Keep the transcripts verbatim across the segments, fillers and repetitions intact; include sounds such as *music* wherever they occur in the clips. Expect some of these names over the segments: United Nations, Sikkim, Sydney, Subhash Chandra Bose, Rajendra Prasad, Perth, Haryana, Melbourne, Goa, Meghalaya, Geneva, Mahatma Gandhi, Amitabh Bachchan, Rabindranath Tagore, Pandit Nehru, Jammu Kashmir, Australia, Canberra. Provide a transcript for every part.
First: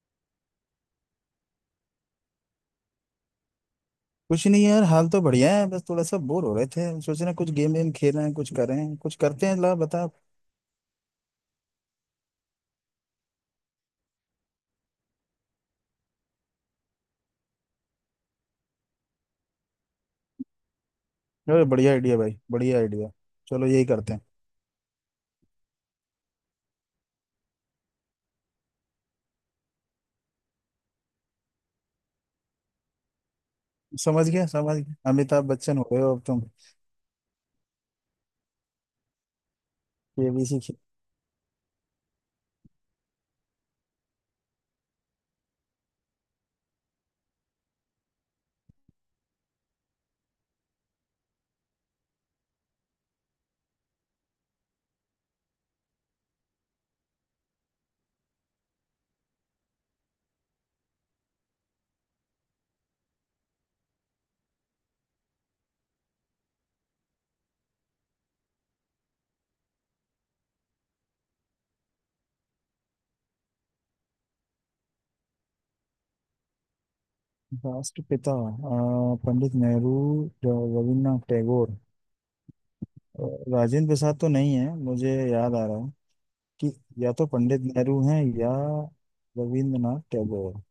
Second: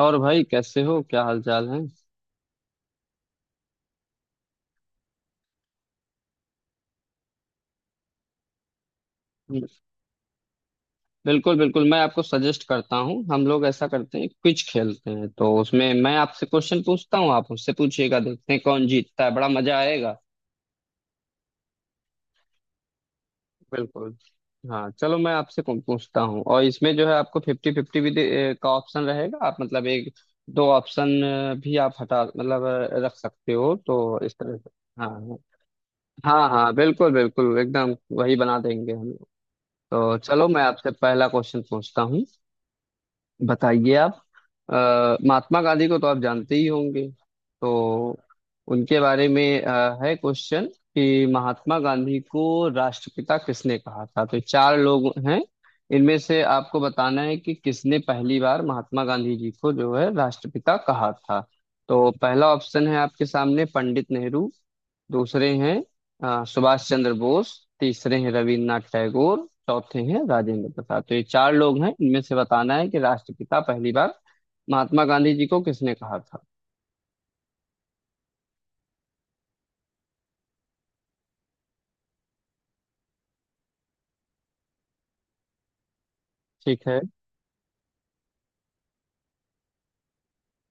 और भाई, कैसे हो? क्या हाल चाल है? कुछ नहीं यार, हाल तो बढ़िया है। बस थोड़ा सा बोर हो रहे थे, सोच रहे हैं कुछ गेम वेम खेल रहे हैं, कुछ कर रहे हैं, कुछ करते हैं, ला बता। बिल्कुल बिल्कुल, मैं आपको सजेस्ट करता हूँ। हम लोग ऐसा करते हैं, क्विज खेलते हैं। तो उसमें मैं आपसे क्वेश्चन पूछता हूँ, आप मुझसे पूछिएगा। देखते हैं कौन जीतता है, बड़ा मजा आएगा। अरे बढ़िया आइडिया भाई, बढ़िया आइडिया। चलो यही करते बिल्कुल। हैं। हाँ चलो, मैं आपसे कौन पूछता हूँ, और इसमें जो है, आपको फिफ्टी फिफ्टी भी दे- ए, का ऑप्शन रहेगा। आप मतलब एक दो ऑप्शन अ, भी आप हटा मतलब अ, रख सकते हो। तो समझ इस गया तरह से। समझ गया, हाँ अमिताभ बच्चन हो गए हो अब तुम। हाँ हाँ, बिल्कुल बिल्कुल, एकदम वही बना देंगे हम लोग। तो चलो, केबीसी। मैं आपसे पहला क्वेश्चन पूछता हूँ। बताइए आप। अ, महात्मा गांधी को तो आप जानते ही होंगे। तो उनके बारे में अ, है क्वेश्चन, कि महात्मा गांधी को राष्ट्रपिता किसने कहा था। तो चार लोग हैं, इनमें से आपको बताना है कि किसने पहली बार महात्मा गांधी जी को जो है राष्ट्रपिता कहा था। तो पहला ऑप्शन है आपके सामने पंडित नेहरू। दूसरे हैं अ, सुभाष चंद्र बोस। तीसरे हैं रविन्द्रनाथ टैगोर। चौथे हैं राजेंद्र प्रसाद। तो ये चार लोग हैं, इनमें से बताना है कि राष्ट्रपिता पहली बार महात्मा गांधी जी को किसने कहा था। राष्ट्रपिता, अ, पंडित नेहरू, जो रविन्द्रनाथ टैगोर, अ, राजेंद्र प्रसाद तो नहीं है, मुझे याद आ रहा है कि ठीक है। या तो पंडित नेहरू हैं या रविन्द्रनाथ टैगोर।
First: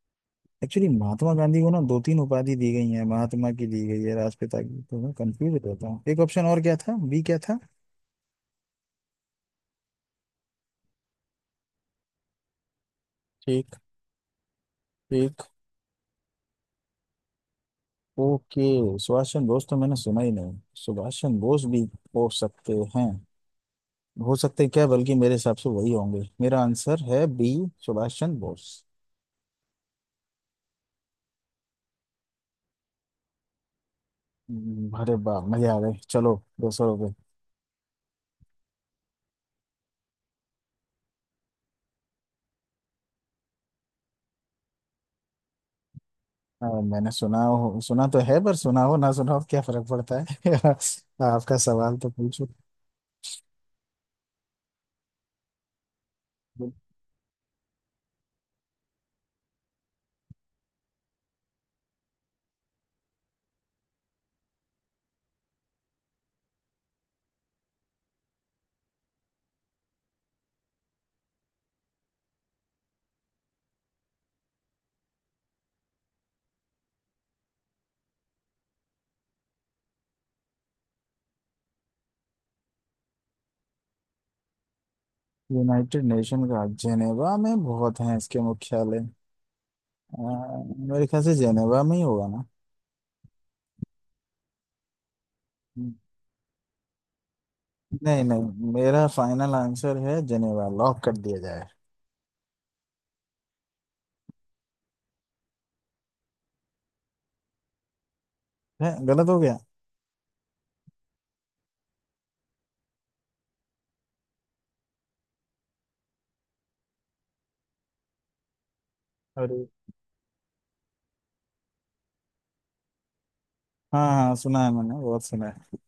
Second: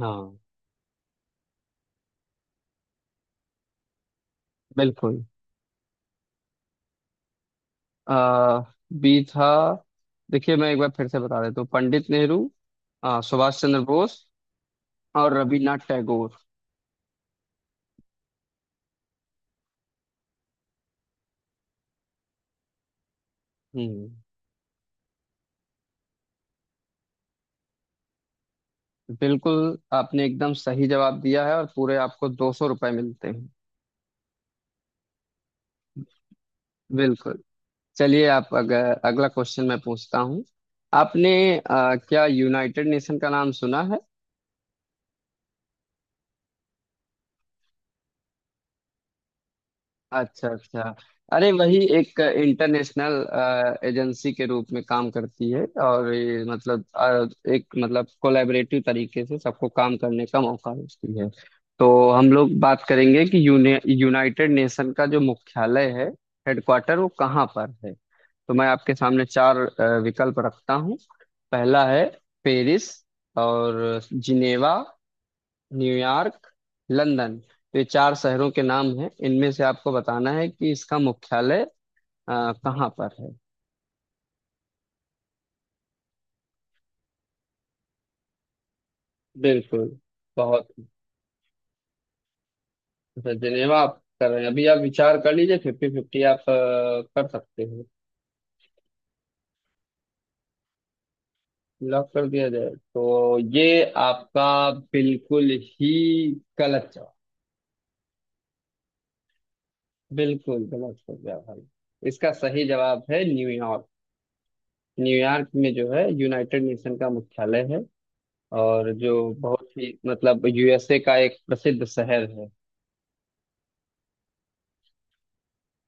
हाँ। एक्चुअली महात्मा गांधी को ना दो तीन उपाधि दी गई है, महात्मा की दी गई है, राष्ट्रपिता की, तो मैं बिल्कुल। कंफ्यूज रहता हूँ। एक ऑप्शन और क्या था, बी क्या था? आ, बी था। देखिए, मैं एक बार फिर से बता देता हूँ। पंडित नेहरू, अ, सुभाष ठीक। चंद्र बोस, और ठीक। रविन्द्रनाथ टैगोर। ओके। सुभाष चंद्र बोस तो मैंने सुना ही नहीं। सुभाष चंद्र बोस भी हो सकते हैं। हम्म। हो सकते हैं क्या, बल्कि मेरे हिसाब से वही होंगे। मेरा आंसर है बी, सुभाष चंद्र बोस। बिल्कुल, आपने एकदम सही जवाब दिया है। और पूरे आपको दो सौ रुपये मिलते हैं। हम्म, अरे वाह, मजा आ गए। चलो, दो सौ रुपये। बिल्कुल। चलिए, आप अगर अगला क्वेश्चन मैं पूछता हूँ। आपने अ, क्या यूनाइटेड नेशन का नाम सुना है? अ, मैंने सुना हो, सुना तो है, पर सुना हो ना सुना हो क्या फर्क पड़ता अच्छा है। अच्छा। *laughs* अरे आपका वही सवाल तो एक पूछो। इंटरनेशनल एजेंसी के रूप में काम करती है, और ये मतलब अ, एक मतलब कोलैबोरेटिव तरीके से सबको काम करने का मौका देती है। तो हम लोग बात करेंगे कि यूने यूनाइटेड नेशन का जो मुख्यालय है, हेडक्वार्टर, वो कहाँ पर है। तो मैं आपके सामने चार अ, विकल्प रखता हूँ। पहला है पेरिस, और जिनेवा, न्यूयॉर्क, लंदन। तो ये चार शहरों के नाम हैं, इनमें से आपको बताना है कि इसका मुख्यालय अ, कहाँ पर है। यूनाइटेड नेशन का जेनेवा में बहुत हैं इसके मुख्यालय। बिल्कुल। अ, बहुत मेरे ख्याल से जेनेवा में ही होगा ना। अच्छा, जिनेवा आप कर रहे हैं। अभी आप विचार कर लीजिए, फिफ्टी फिफ्टी आप अ, कर सकते हो। नहीं नहीं, मेरा फाइनल आंसर है जेनेवा, लॉक कर दिया जाए। लॉक कर दिया जाए, तो ये आपका बिल्कुल ही गलत जवाब। है, गलत हो गया। बिल्कुल गलत हो गया भाई। इसका सही जवाब है न्यूयॉर्क। न्यूयॉर्क में जो है यूनाइटेड नेशन का मुख्यालय है। और जो अरे बहुत ही मतलब यूएसए का एक प्रसिद्ध शहर है। हाँ हाँ, सुना है, मैंने बहुत सुना है।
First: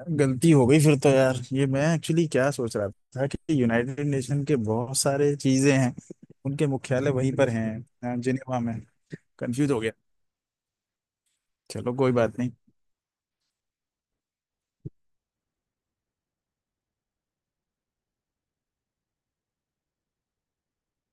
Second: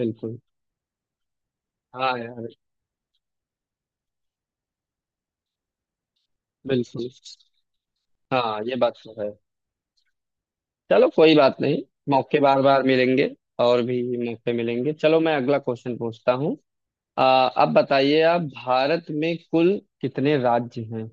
बिल्कुल। गलती हो गई फिर तो यार। ये मैं हाँ एक्चुअली क्या यार, सोच रहा था कि यूनाइटेड नेशन के बहुत सारे चीजें हैं, उनके बिल्कुल। मुख्यालय वहीं पर हैं अ, हाँ जिनेवा में। ये बात तो है। कंफ्यूज हो गया। चलो कोई बात नहीं। चलो कोई मौके बात नहीं। बार बार मिलेंगे, और भी मौके मिलेंगे। चलो, मैं अगला क्वेश्चन पूछता हूँ। आ, अब बताइए, आप भारत में कुल कितने राज्य हैं।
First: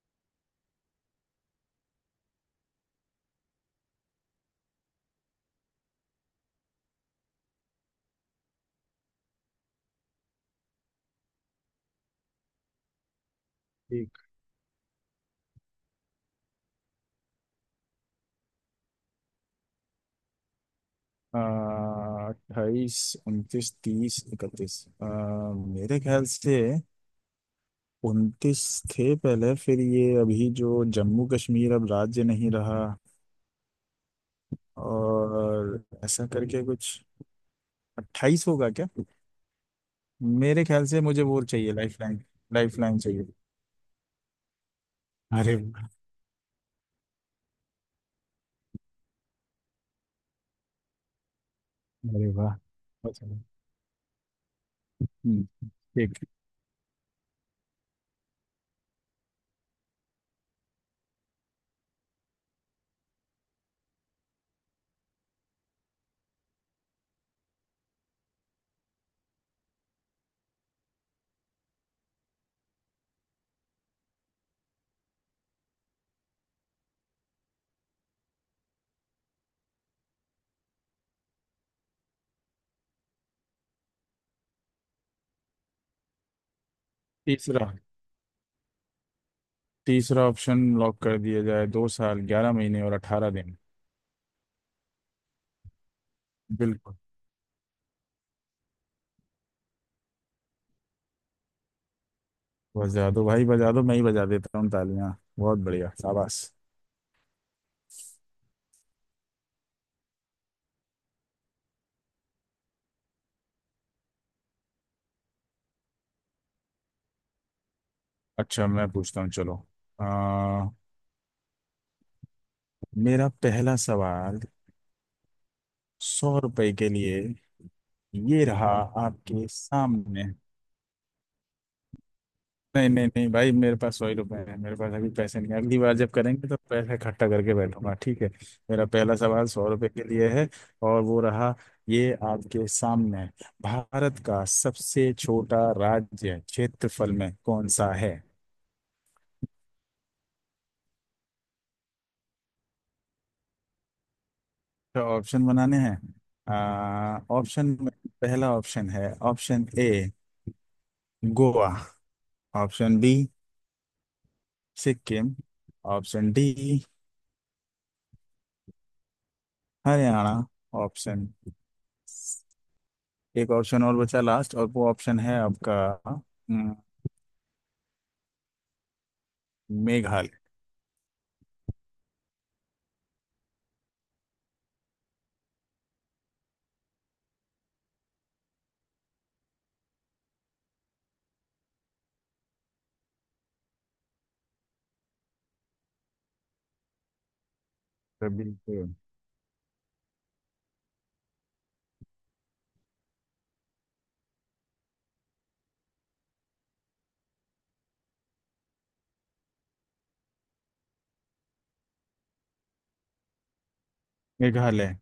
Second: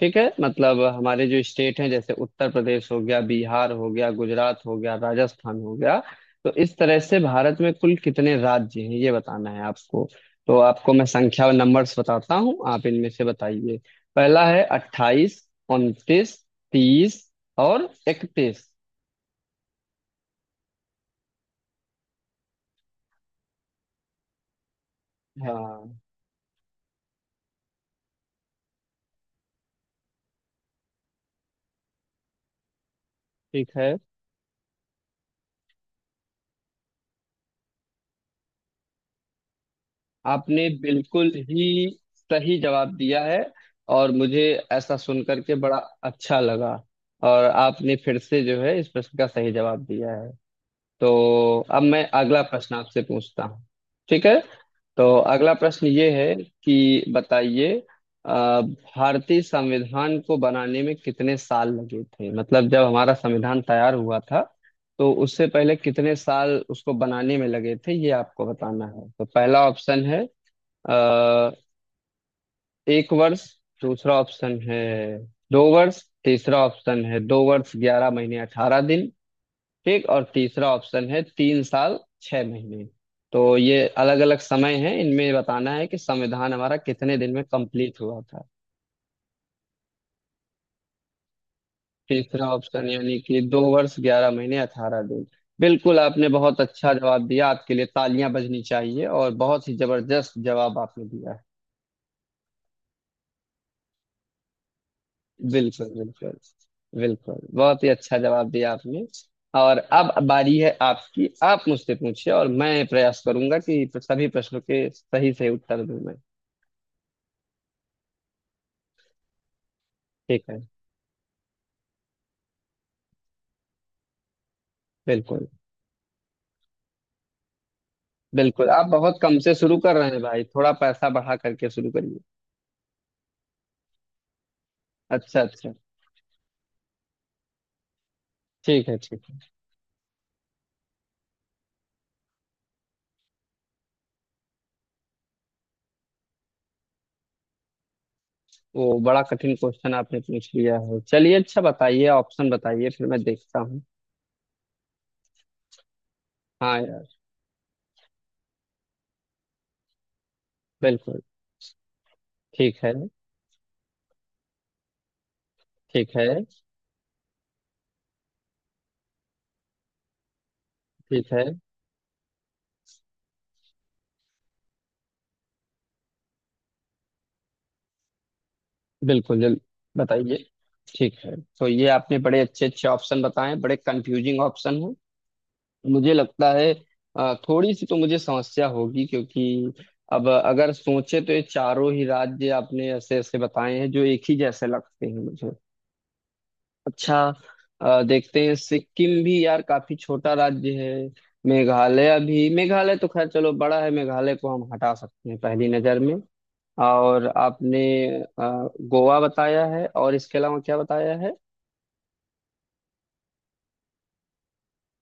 ठीक है, मतलब हमारे जो स्टेट हैं, जैसे उत्तर प्रदेश हो गया, बिहार हो गया, गुजरात हो गया, राजस्थान हो गया। तो इस तरह से भारत में कुल कितने राज्य हैं, ये बताना है आपको। तो आपको मैं संख्या और नंबर्स बताता हूँ, आप इनमें से बताइए। पहला है अट्ठाईस, उनतीस, तीस, और इकतीस। अट्ठाईस, उनतीस, तीस, इकतीस। Ah, हाँ। मेरे ख्याल से उनतीस थे पहले, फिर ये अभी जो जम्मू कश्मीर अब राज्य नहीं रहा ठीक है। और ऐसा करके कुछ अट्ठाईस होगा क्या? मेरे आपने ख्याल से मुझे बिल्कुल वो ही चाहिए लाइफ लाइन, सही लाइफ जवाब लाइन दिया चाहिए। है, और मुझे ऐसा सुन करके अरे बड़ा वाह। अच्छा लगा। और आपने फिर से जो है इस प्रश्न का सही जवाब दिया है। तो अब मैं अरे अगला वाह, प्रश्न आपसे अच्छा। पूछता हूँ। ठीक है। तो हम्म, अगला प्रश्न ये ठीक। है कि बताइए, अ, भारतीय संविधान को बनाने में कितने साल लगे थे। मतलब जब हमारा संविधान तैयार हुआ था, तो उससे पहले कितने साल उसको बनाने में लगे थे, ये आपको बताना है। तो पहला ऑप्शन है अ, एक वर्ष। दूसरा ऑप्शन है दो वर्ष। तीसरा ऑप्शन है दो वर्ष ग्यारह महीने अठारह दिन। ठीक। और तीसरा ऑप्शन है तीन साल छह महीने। तो ये अलग अलग समय है, इनमें बताना है कि संविधान हमारा कितने दिन में तीसरा। कंप्लीट हुआ था। तीसरा ऑप्शन लॉक कर दिया जाए, दो साल तीसरा ग्यारह महीने ऑप्शन और यानी अठारह कि दिन दो वर्ष ग्यारह महीने अठारह दिन। बिल्कुल, आपने बहुत अच्छा बिल्कुल। जवाब दिया। आपके लिए तालियां बजनी चाहिए, और बहुत ही जबरदस्त जवाब आपने दिया है। बजा दो भाई बजा दो, मैं ही बजा देता हूँ तालियां। बहुत बिल्कुल बढ़िया, बिल्कुल। शाबाश। बिल्कुल बहुत ही अच्छा जवाब दिया आपने। और अब बारी है आपकी, आप मुझसे पूछिए, और मैं प्रयास करूंगा कि सभी प्रश्नों के सही से उत्तर दूं मैं। अच्छा, मैं पूछता हूँ, चलो। ठीक है। आ, मेरा पहला सवाल बिल्कुल। सौ रुपए के लिए, ये रहा बिल्कुल, आप बहुत कम आपके से शुरू कर रहे हैं सामने। भाई। थोड़ा पैसा बढ़ा करके शुरू करिए। नहीं नहीं नहीं भाई, मेरे पास सौ ही रुपए हैं, मेरे पास अभी अच्छा पैसे नहीं हैं। अच्छा। अगली बार जब करेंगे तो पैसे इकट्ठा करके बैठूंगा, ठीक है। मेरा ठीक है पहला ठीक है। सवाल सौ रुपए के लिए है और वो रहा, ये आपके सामने। भारत का सबसे छोटा राज्य क्षेत्रफल में कौन सा है? वो बड़ा कठिन क्वेश्चन आपने पूछ लिया है। चलिए अच्छा, बताइए, ऑप्शन बताइए फिर मैं देखता हूँ। तो ऑप्शन बनाने हैं। हाँ यार। आ, ऑप्शन में पहला ऑप्शन है ऑप्शन ए बिल्कुल। गोवा, ठीक है। ऑप्शन बी सिक्किम, ठीक है। Option D Haryana. ऑप्शन, ठीक है। एक ऑप्शन और बचा लास्ट, और वो ऑप्शन है आपका। हम्म, बिल्कुल जल। मेघालय। बताइए। ठीक है, तो ये आपने बड़े अच्छे अच्छे ऑप्शन बताए, बड़े कंफ्यूजिंग ऑप्शन हैं मुझे लगता है। अ, थोड़ी सी तो मुझे समस्या होगी, क्योंकि अब अगर सोचे तो ये चारों ही राज्य आपने ऐसे ऐसे बताए हैं जो एक ही जैसे लगते हैं मुझे। अच्छा। अ, तो देखते हैं, बिल्कुल, सिक्किम भी यार काफी छोटा राज्य है, मेघालय भी। मेघालय तो खैर चलो बड़ा है, मेघालय को हम हटा सकते हैं पहली नजर में। और आपने अ, गोवा बताया है, और इसके अलावा क्या बताया है? मेघालय।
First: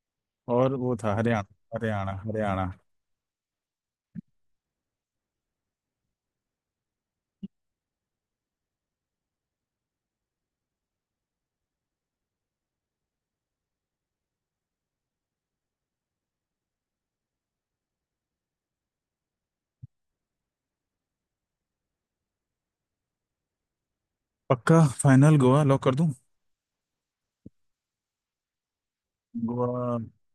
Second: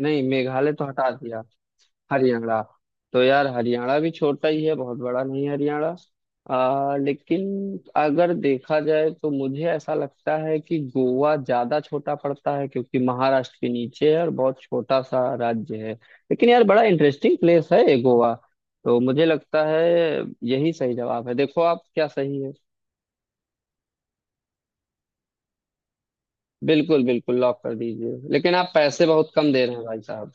नहीं, मेघालय और तो वो हटा था दिया। हरियाणा, हरियाणा हरियाणा। हरियाणा। तो यार हरियाणा भी छोटा ही है, बहुत बड़ा नहीं है हरियाणा। अ, लेकिन अगर देखा जाए, तो मुझे ऐसा लगता है कि गोवा ज्यादा छोटा पड़ता है, क्योंकि महाराष्ट्र के नीचे है और बहुत छोटा सा राज्य है। लेकिन यार बड़ा इंटरेस्टिंग प्लेस है ये गोवा। तो मुझे लगता है यही सही जवाब है। देखो आप क्या सही है। पक्का फाइनल गोवा लॉक कर दूं? बिल्कुल बिल्कुल, लॉक कर दीजिए। लेकिन आप पैसे बहुत कम दे रहे गोवा। हैं भाई साहब।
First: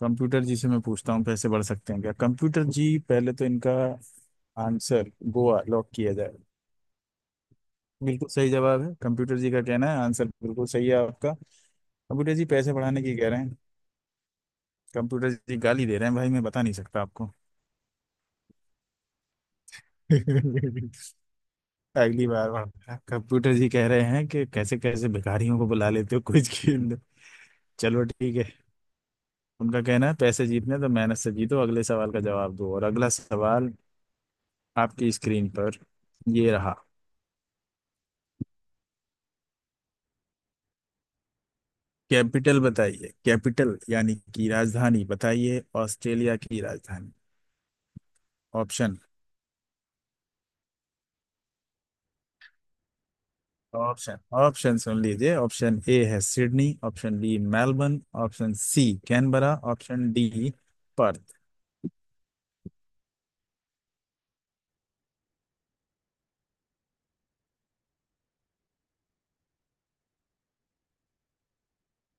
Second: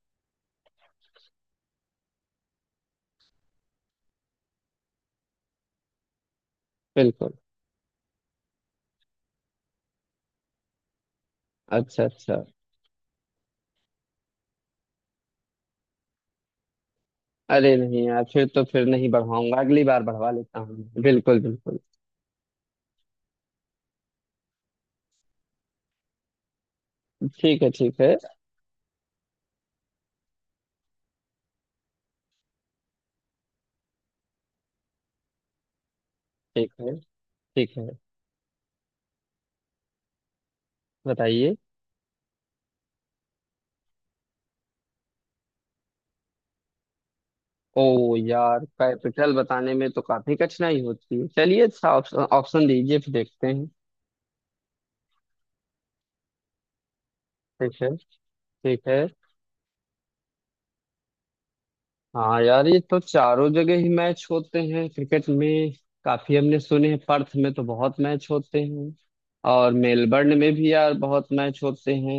कंप्यूटर जी से मैं पूछता हूँ, पैसे बढ़ सकते हैं क्या कंप्यूटर जी? पहले तो इनका आंसर गोवा लॉक किया जाए। बिल्कुल। बिल्कुल सही जवाब है, कंप्यूटर जी का कहना है आंसर बिल्कुल सही है आपका। अच्छा कंप्यूटर अच्छा। जी पैसे बढ़ाने की कह रहे हैं। कंप्यूटर जी गाली दे रहे हैं भाई, मैं बता नहीं सकता आपको। अरे नहीं यार, फिर तो फिर नहीं बढ़वाऊंगा, अगली बार बढ़वा लेता हूँ। *laughs* बिल्कुल बिल्कुल। अगली बार बढ़ते हैं। कंप्यूटर जी कह रहे हैं कि कैसे कैसे भिखारियों को बुला लेते हो, कुछ खेल लो। ठीक है ठीक चलो है। ठीक है। उनका कहना है पैसे जीतने तो मेहनत से जीतो, अगले सवाल का जवाब दो। और अगला सवाल आपकी स्क्रीन पर, ये ठीक रहा। है ठीक है। बताइए। कैपिटल बताइए, कैपिटल यानी कि राजधानी बताइए, ऑस्ट्रेलिया की राजधानी। ओ यार, ऑप्शन, कैपिटल बताने में तो काफी कठिनाई होती है। चलिए अच्छा, ऑप्शन ऑप्शन दीजिए फिर देखते हैं। ऑप्शन, ऑप्शन सुन लीजिए। ऑप्शन ए है सिडनी, ऑप्शन बी ठीक है। मेलबर्न, ऑप्शन ठीक सी है। Canberra, option D Perth. हाँ यार, ये तो चारों जगह ही मैच होते हैं क्रिकेट में। काफी हमने सुने हैं, पर्थ में तो बहुत मैच होते हैं, और मेलबर्न में भी यार बहुत मैच होते हैं।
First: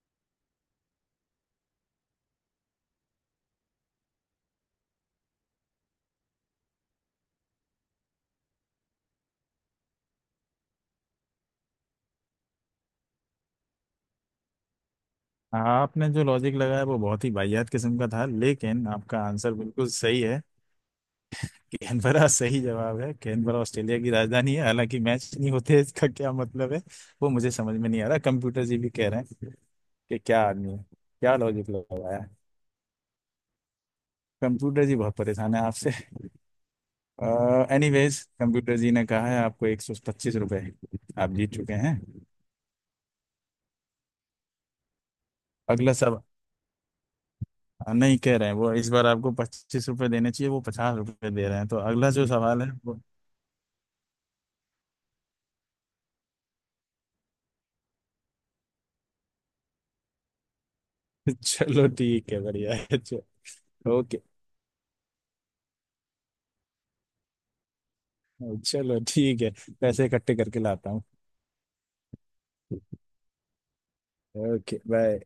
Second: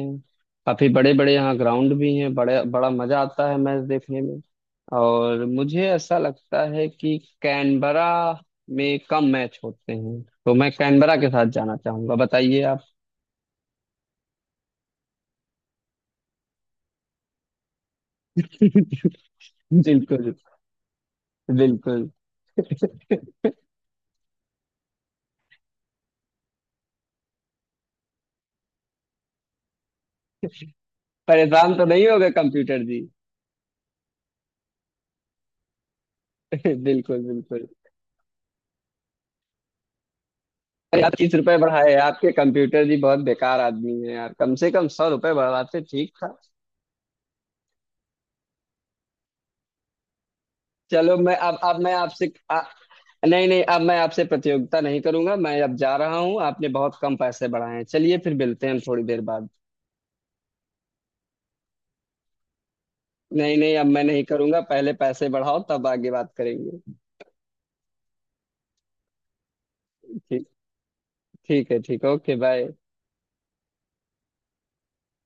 काफी बड़े बड़े यहाँ ग्राउंड भी हैं बड़े, बड़ा मजा आता है मैच देखने में। और मुझे ऐसा लगता है कि कैनबरा में कम मैच होते हैं, तो मैं कैनबरा के साथ जाना चाहूंगा। बताइए आप। आपने जो लॉजिक लगाया वो बहुत ही वाहियात किस्म का था, *laughs* लेकिन आपका आंसर बिल्कुल सही बिल्कुल है। बिल्कुल। कैनबरा सही जवाब है, कैनबरा ऑस्ट्रेलिया की राजधानी है। हालांकि मैच नहीं होते, इसका क्या मतलब है वो मुझे समझ में नहीं आ रहा। कंप्यूटर जी भी कह रहे हैं कि क्या आदमी है, क्या लॉजिक परेशान तो नहीं लगाया होगा है। कंप्यूटर जी? कंप्यूटर जी बहुत परेशान है आपसे। *laughs* बिल्कुल बिल्कुल। एनीवेज, कंप्यूटर जी ने कहा है आपको एक सौ पच्चीस रुपये, अरे, आप आप तीस जीत रुपए चुके बढ़ाए? हैं। आपके कंप्यूटर जी बहुत बेकार आदमी है यार, कम से कम सौ रुपए बढ़ाते अगला ठीक सब, था। नहीं, कह रहे हैं वो इस बार आपको पच्चीस रुपये देने चाहिए, वो पचास चलो रुपये मैं दे अब रहे हैं तो अब मैं अगला जो आपसे आ, सवाल है वो नहीं नहीं, अब मैं आपसे प्रतियोगिता नहीं करूंगा, मैं अब जा रहा हूँ। आपने बहुत कम पैसे बढ़ाए हैं। चलिए, फिर मिलते हैं थोड़ी देर बाद। *laughs* चलो ठीक है, बढ़िया है, चलो। नहीं नहीं, अब मैं ओके, नहीं करूंगा। पहले पैसे बढ़ाओ तब आगे बात करेंगे। चलो ठीक है, पैसे इकट्ठे ठीक। करके लाता हूँ। ठीक है। ठीक। Okay bye. Okay bye.